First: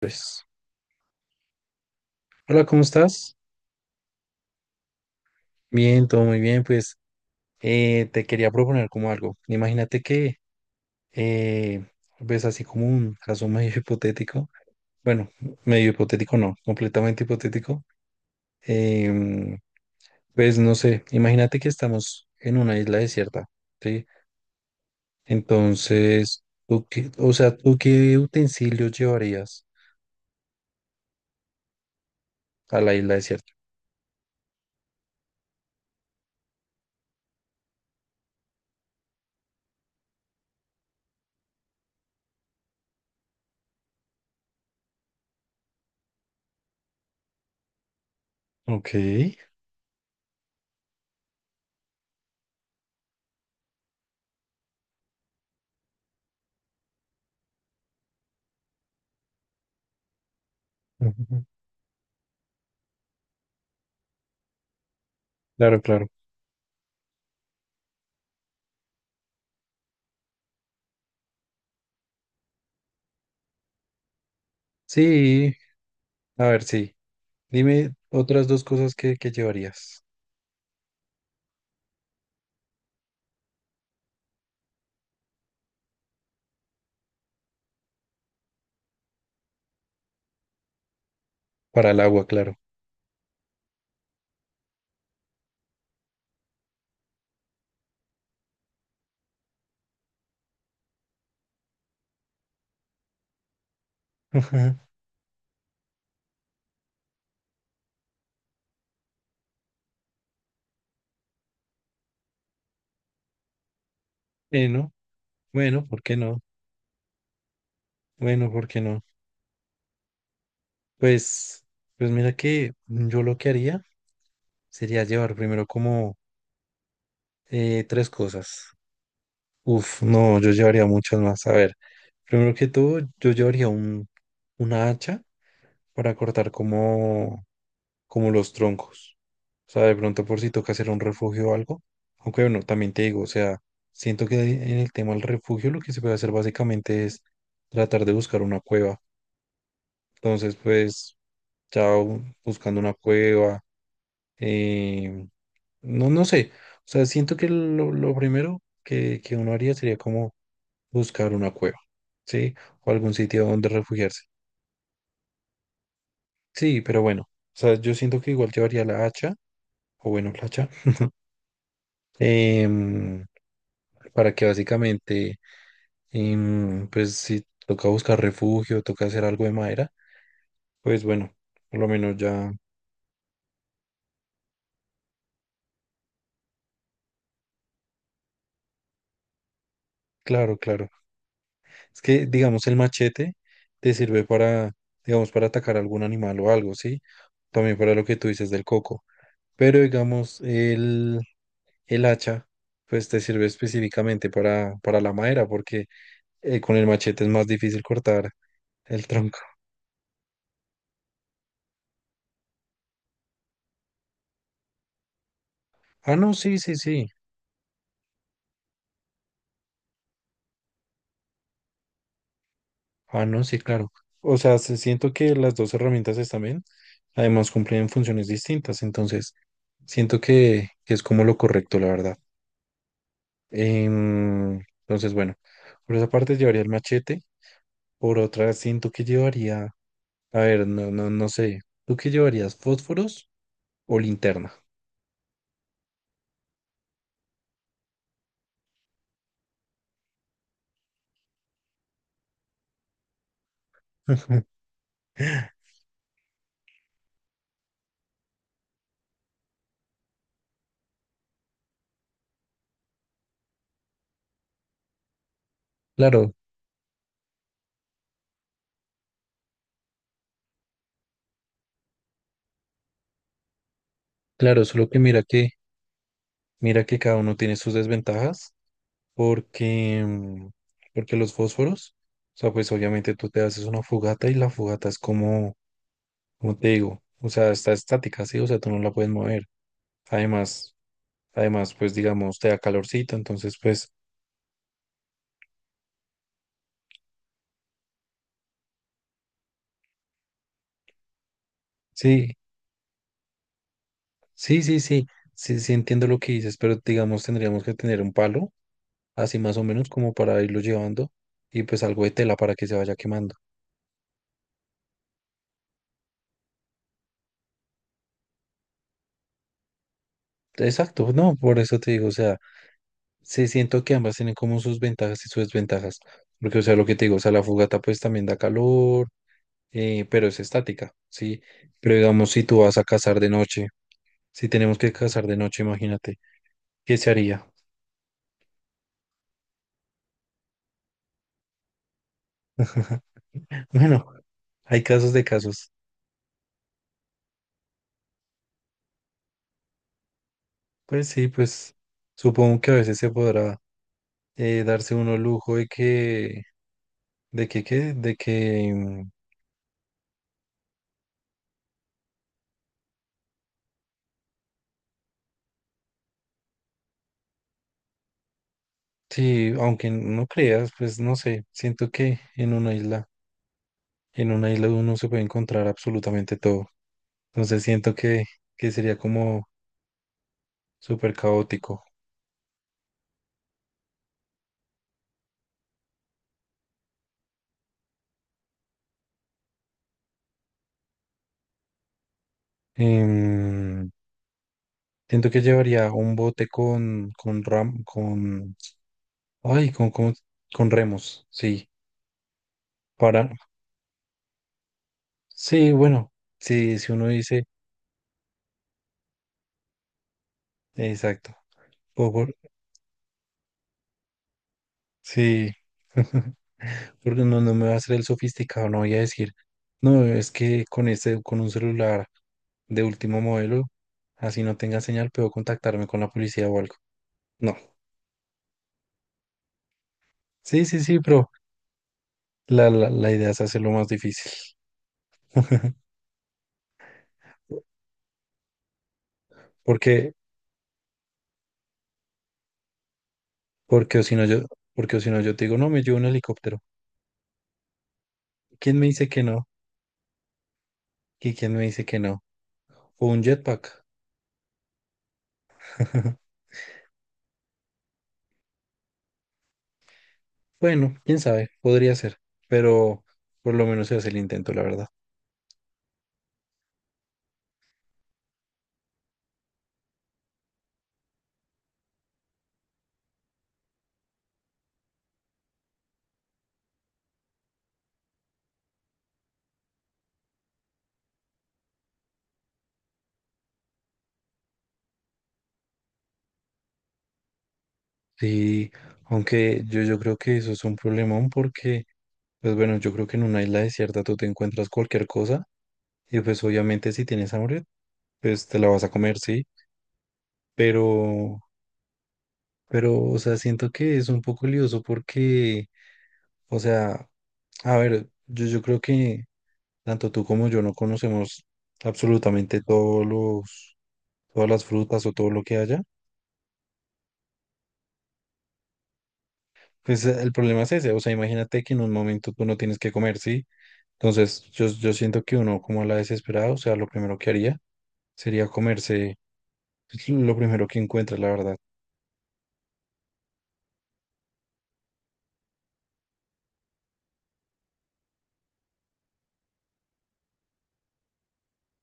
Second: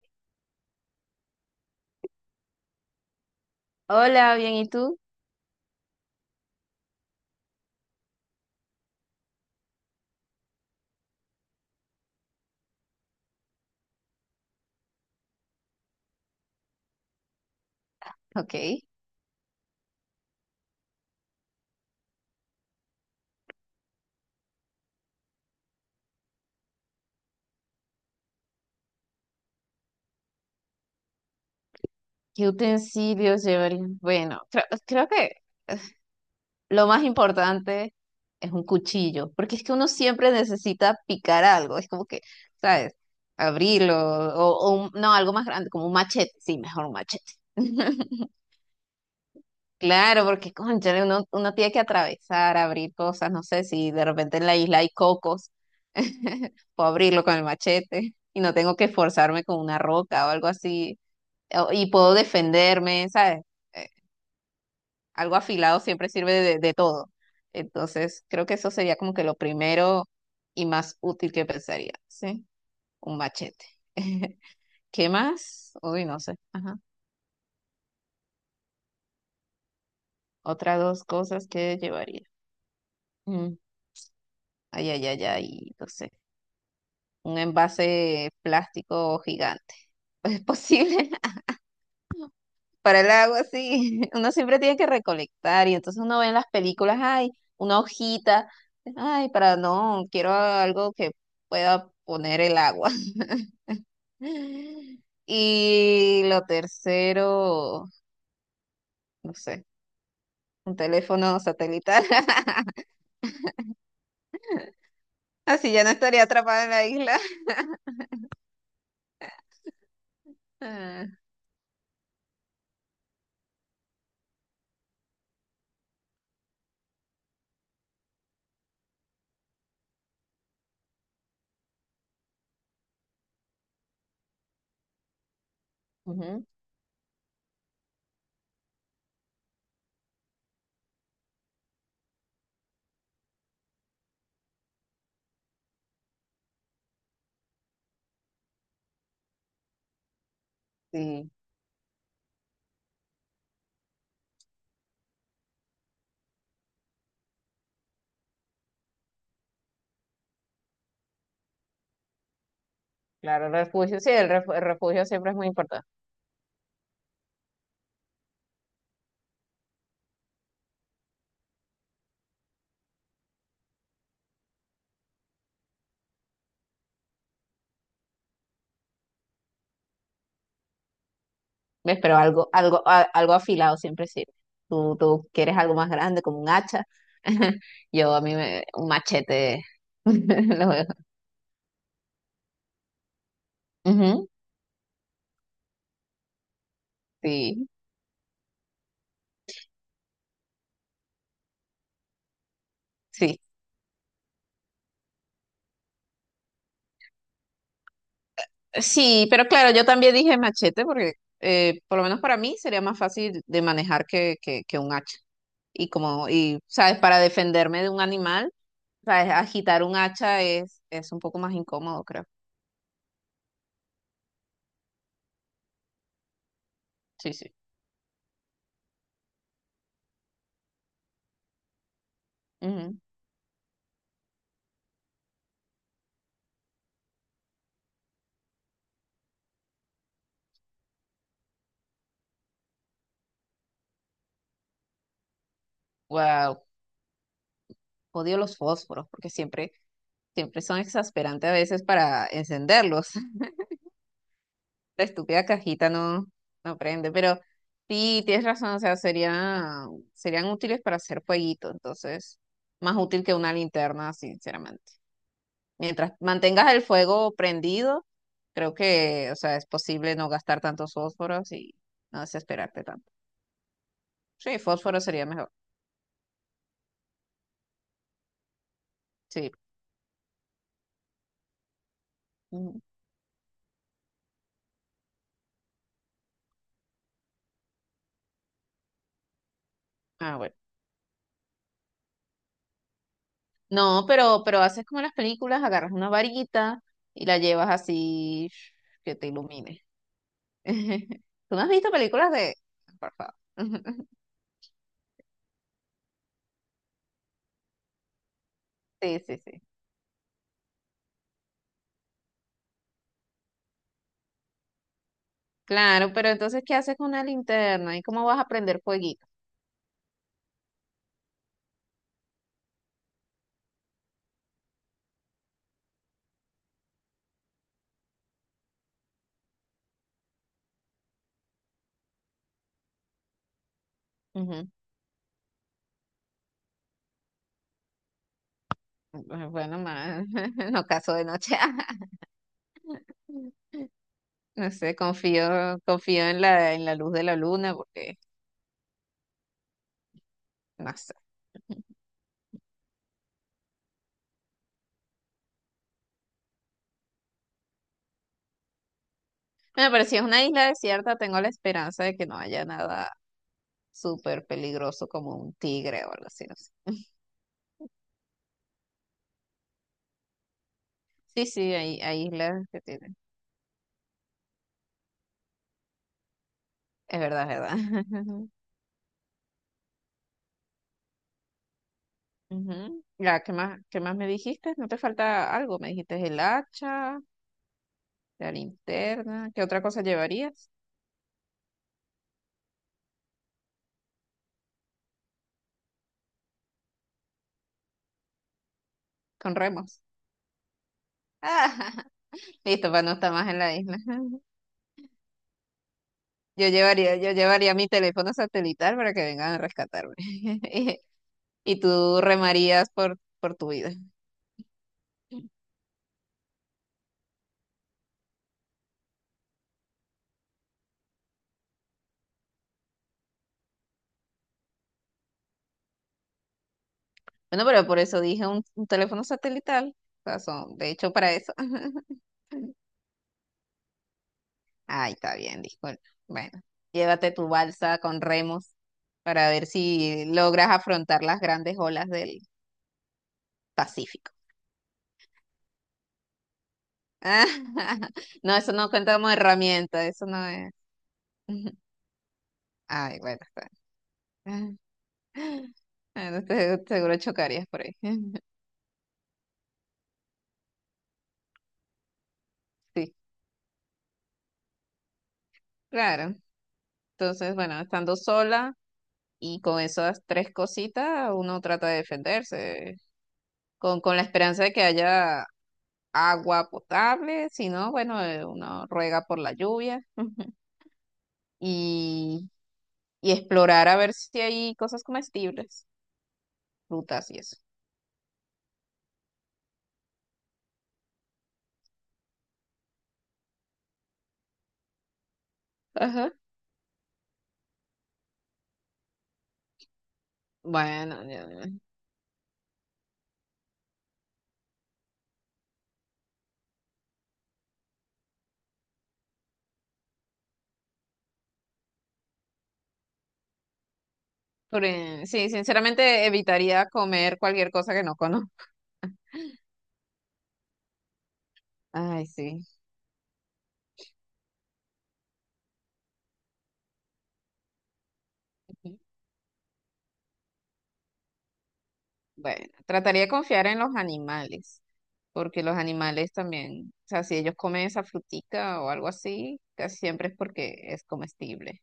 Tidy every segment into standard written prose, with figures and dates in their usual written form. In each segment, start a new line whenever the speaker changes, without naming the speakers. Pues, hola, ¿cómo estás?
Hola, bien, ¿y tú?
Bien, todo muy bien. Pues te quería proponer como algo. Imagínate que, eh, pues así como un caso medio hipotético, bueno, medio hipotético no, completamente hipotético.
Ok. ¿Qué
em, pues no sé, imagínate que estamos en una isla desierta, ¿sí? Entonces, o sea, ¿tú qué utensilios llevarías a la isla
utensilios
desierta?
llevaría? Bueno, creo que eh, lo más importante es un cuchillo, porque es que uno siempre necesita picar algo, es como que, ¿sabes? Abrirlo, o no, algo más grande, como un machete, sí, mejor un machete.
Ok.
Claro, porque cónchale, uno tiene que atravesar, abrir cosas, no sé si de repente en la isla hay cocos. Puedo abrirlo con el machete y no tengo que esforzarme con una roca o algo así
Ujú.
y puedo defenderme, ¿sabes? Eh, Algo
Claro,
afilado
claro.
siempre sirve de todo. Entonces, creo que eso sería como que lo primero y más útil que pensaría, ¿sí? Un machete. ¿Qué
Sí,
más? Uy, no sé.
a ver,
Ajá.
sí. Dime otras dos cosas que llevarías.
Otras dos cosas que llevaría. Mm, ay, ay, ay, ay, no sé. Un envase plástico gigante. ¿Es posible?
Para el agua, claro.
Para el agua, sí. Uno siempre tiene que recolectar y entonces uno ve en las películas, ay, una hojita, ay, para no, quiero algo que pueda poner el agua.
Ajá.
Y lo tercero, no sé, un teléfono satelital.
Bueno,
Así ya
bueno,
no
¿por qué
estaría
no?
atrapada en la isla.
Bueno, ¿por qué no?
Ah,
Pues, pues mira que yo lo que haría sería llevar primero como tres cosas. Uf, no, yo llevaría muchas más. A ver, primero que todo, una hacha para
ujú,
cortar como los troncos. O sea, de pronto por si toca hacer un refugio o algo. Aunque bueno, también te digo, o sea, siento que en el tema del refugio lo que se puede hacer básicamente es tratar de buscar una cueva. Entonces, pues,
sí,
buscando una cueva, eh, no, no sé. O sea, siento que lo primero que uno haría sería como buscar una cueva, ¿sí? O algún sitio
claro, el
donde
refugio, sí,
refugiarse.
el refugio siempre es muy importante.
Sí, pero bueno, o sea, yo siento que igual llevaría la hacha, o bueno, la hacha. em, para que básicamente, pues si toca buscar refugio, toca hacer algo de madera, pues bueno, por lo
¿Ves?
menos
Pero algo,
ya,
algo, algo afilado siempre sirve. Tú quieres algo más grande, como un hacha. Yo a mí me, un machete.
claro,
Lo veo.
claro. Es que, digamos, el machete te sirve
Ujú,
para, digamos, para atacar algún animal o algo, ¿sí?
sí,
También para lo que tú dices del coco. Pero, digamos, el hacha, pues te
sí.
sirve específicamente para la madera, porque con el machete es más difícil cortar el
Sí,
tronco.
pero claro, yo también dije machete porque por lo menos para mí sería más fácil de manejar que, que un hacha. Y
Ah,
como,
no, sí,
y,
sí,
¿sabes?
sí.
Para defenderme de un animal, ¿sabes? Agitar un hacha es un poco más incómodo, creo.
Ah, no, sí, claro. O sea, siento que las dos herramientas están bien.
Sí,
Además,
sí.
cumplen funciones distintas. Entonces, siento que es como lo correcto, la verdad. Em, entonces, bueno, por esa parte llevaría el machete. Por otra, siento que llevaría. A ver, no, no, no sé. ¿Tú qué llevarías? ¿Fósforos o linterna?
Wow, odio los fósforos porque siempre, siempre son exasperantes a veces para encenderlos. La estúpida cajita no, no prende, pero sí, tienes razón, o sea, sería, serían útiles para hacer fueguito, entonces, más útil que una linterna, sinceramente. Mientras
Claro,
mantengas el fuego prendido, creo que, o sea, es posible no gastar tantos fósforos y no desesperarte tanto. Sí,
claro, solo que
fósforo
mira
sería
que,
mejor.
mira que cada uno tiene sus desventajas.
Sí.
Porque, porque los fósforos, o sea, pues
Ujú.
obviamente tú te haces una fogata y la fogata es como, como te digo, o sea, está estática, sí, o sea, tú no la puedes mover.
Ah, bueno.
Además, además, pues digamos, te da calorcito, entonces, pues
No, pero haces como en las películas, agarras una varita y la llevas así que te ilumine. ¿Tú no has visto películas
sí,
de... Por favor?
sí, sí, sí, sí, sí entiendo lo que dices, pero digamos, tendríamos que tener un palo,
Sí,
así
sí,
más
sí.
o menos, como para irlo llevando y pues algo de tela para que se vaya quemando.
Claro, pero entonces, ¿qué haces con una linterna? ¿Y cómo vas a prender fueguito?
Exacto, no, por eso te digo, o sea, se siento que ambas tienen como sus ventajas y sus desventajas, porque, o sea, lo que te digo, o sea, la fogata pues también da calor, pero es estática, ¿sí? Pero digamos, si tú vas a cazar de noche, si
Ujú.
tenemos que cazar de noche, imagínate, ¿qué se haría?
Bueno, más, no caso de noche.
Bueno,
No
hay
sé,
casos de casos.
confío en la luz de la luna porque, no
Pues
sé.
sí, pues supongo que a veces se podrá darse uno el lujo de que, ¿qué? De que
Bueno, pero si es una isla desierta, tengo la esperanza de que no haya nada súper peligroso como un tigre o algo así, no sé.
sí, aunque no creas, pues no sé,
Sí, sí,
siento
hay,
que
hay islas que tienen.
en una isla uno se puede encontrar absolutamente todo.
Es verdad, es
Entonces siento
verdad.
que sería como súper caótico.
Ujú. Ya, qué más me dijiste? ¿No te falta algo? Me dijiste el hacha, la linterna. ¿Qué otra cosa llevarías?
Em, Siento que llevaría un bote con, con,
Con
ay,
remos.
con remos, sí,
Ah, listo, para no
para,
estar más en la isla.
sí, bueno,
Yo
sí, si uno
llevaría, yo
dice,
llevaría mi teléfono satelital para que vengan a rescatarme. Y,
exacto,
y
o
tú
por-
remarías por tu vida.
sí, porque no, no me va a hacer el sofisticado, no voy a decir, no, es que con este, con un celular de último modelo, así no tenga señal, puedo contactarme con la policía o algo. No.
Bueno, pero por eso dije un teléfono satelital. O sea,
Sí,
son,
sí,
de
sí,
hecho,
pero
para eso.
la idea es hacerlo más difícil.
Ay, está bien, disculpa. Bueno, llévate tu balsa con remos para ver
Porque,
si logras afrontar las grandes olas del
porque o si no
Pacífico.
yo, porque o si no yo te digo, no, me llevo un helicóptero.
No, eso
¿Quién me
no
dice
cuenta
que
como
no?
herramienta, eso no es.
¿Y quién me dice que no? O
Ay,
un
bueno, está
jetpack.
bien. Bueno, seguro chocarías por ahí.
Bueno, quién sabe, podría ser, pero
Sí,
por lo menos se hace el intento, la verdad.
claro. Entonces, bueno, estando sola y con esas tres cositas, uno trata de defenderse, con la esperanza de que haya agua potable, si no, bueno, uno ruega por la lluvia y, y explorar a ver si hay cosas comestibles, frutas y eso.
Sí, aunque yo creo que eso es un problemón porque, pues bueno, yo creo que en una isla desierta tú te encuentras cualquier cosa. Y
Ajá.
pues obviamente si tienes hambre, pues te la vas a comer, sí,
Bueno,
pero,
ya, ya.
pero, o sea, siento que es un poco lioso porque, o sea, a ver, yo creo que tanto tú como yo no conocemos absolutamente todas las
Por,
frutas o todo lo
sí,
que haya.
sinceramente evitaría comer cualquier cosa que no conozco.
Pues el problema es ese, o sea, imagínate que en un
Ay,
momento tú no
sí.
tienes que comer, sí. Entonces, yo siento que uno como a la desesperada, o sea, lo primero que haría sería
Ujú.
comerse pues, lo primero que encuentra, la verdad.
Bueno, trataría de confiar en los animales, porque los animales también, o sea, si ellos comen esa frutica o algo así, casi siempre es porque es comestible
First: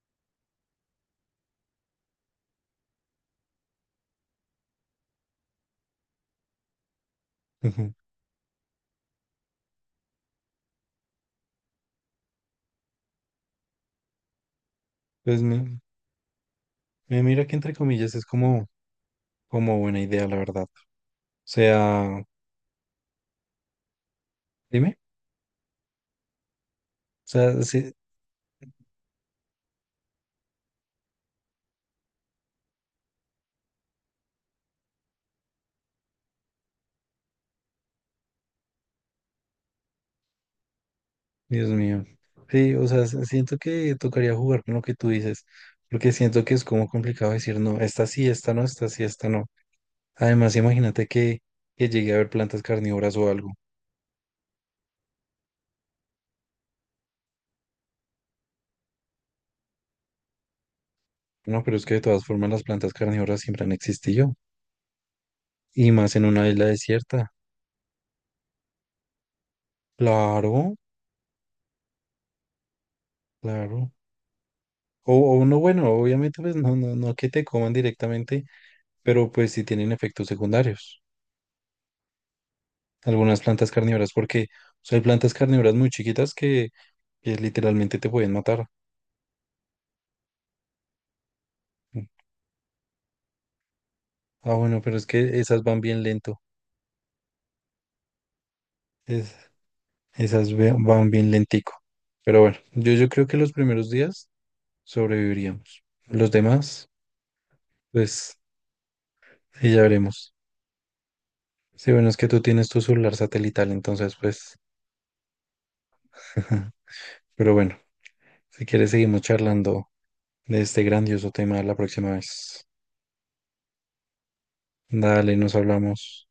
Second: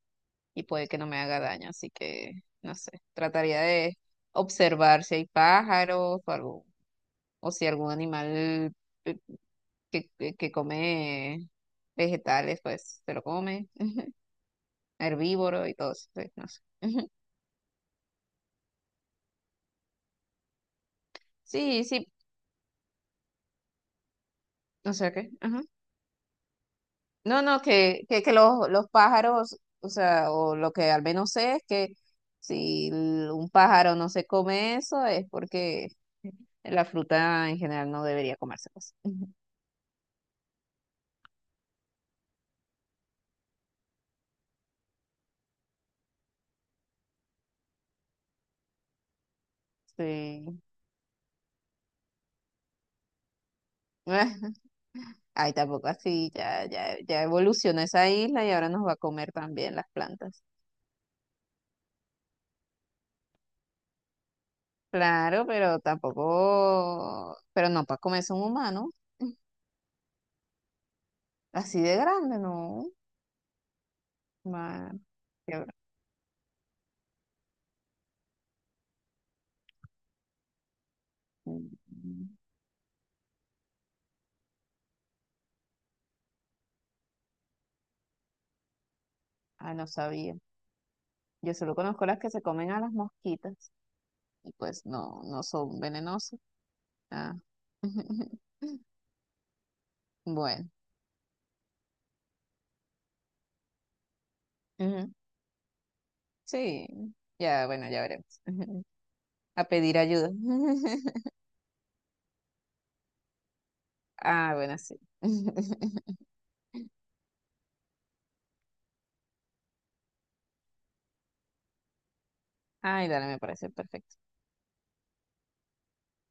y puede que no me haga daño, así que no sé, trataría de observar si hay pájaros o algo, o si algún animal que come vegetales, pues se lo come.
Pues
Herbívoro y
me,
todo eso, sí, no sé. Ujú.
Mira que entre comillas es como, como buena idea, la verdad. O
Sí, sí,
sea,
o
dime.
sea que, ajá.
O
No, no,
sea, sí,
que los pájaros, o sea, o lo que al menos sé es que si un pájaro no se come eso es porque la fruta en general no debería comerse, pues. Ujú.
Dios mío. Sí, o sea, siento que tocaría jugar con lo que tú dices, porque siento que es como complicado decir, no, esta sí, esta no, esta sí, esta no. Además,
Sí.
imagínate que llegue a haber plantas carnívoras o algo.
Ay, tampoco así, ya, ya, ya evolucionó esa isla y ahora nos va a comer también las plantas.
No, pero es que de todas formas las plantas carnívoras siempre han existido,
Claro, pero
y más en una isla desierta.
tampoco, pero no para comerse un humano,
Claro,
así de grande, no.
claro.
Ma-
O
qué
no,
bra-
bueno, obviamente, pues no, no, no que te coman directamente, pero pues sí tienen efectos secundarios.
mm,
Algunas plantas carnívoras, porque o sea, hay plantas carnívoras muy chiquitas que literalmente te pueden matar.
ah, no sabía. Yo solo conozco las que se comen a las mosquitas y
Ah, bueno,
pues
pero es
no,
que
no
esas
son
van bien lento.
venenosas. Ah.
Es- Esas
Bueno,
van bien lentico. Pero bueno, yo creo que los primeros días
ujú,
sobreviviríamos. Los
sí,
demás,
ya, bueno, ya
pues,
veremos. A
ahí ya
pedir ayuda.
veremos. Sí, bueno, es que tú tienes tu celular satelital, entonces,
Ah,
pues,
bueno, sí.
pero bueno, si quieres seguimos charlando de este grandioso tema la próxima vez.
Ay, dale, me parece perfecto.
Dale, nos hablamos.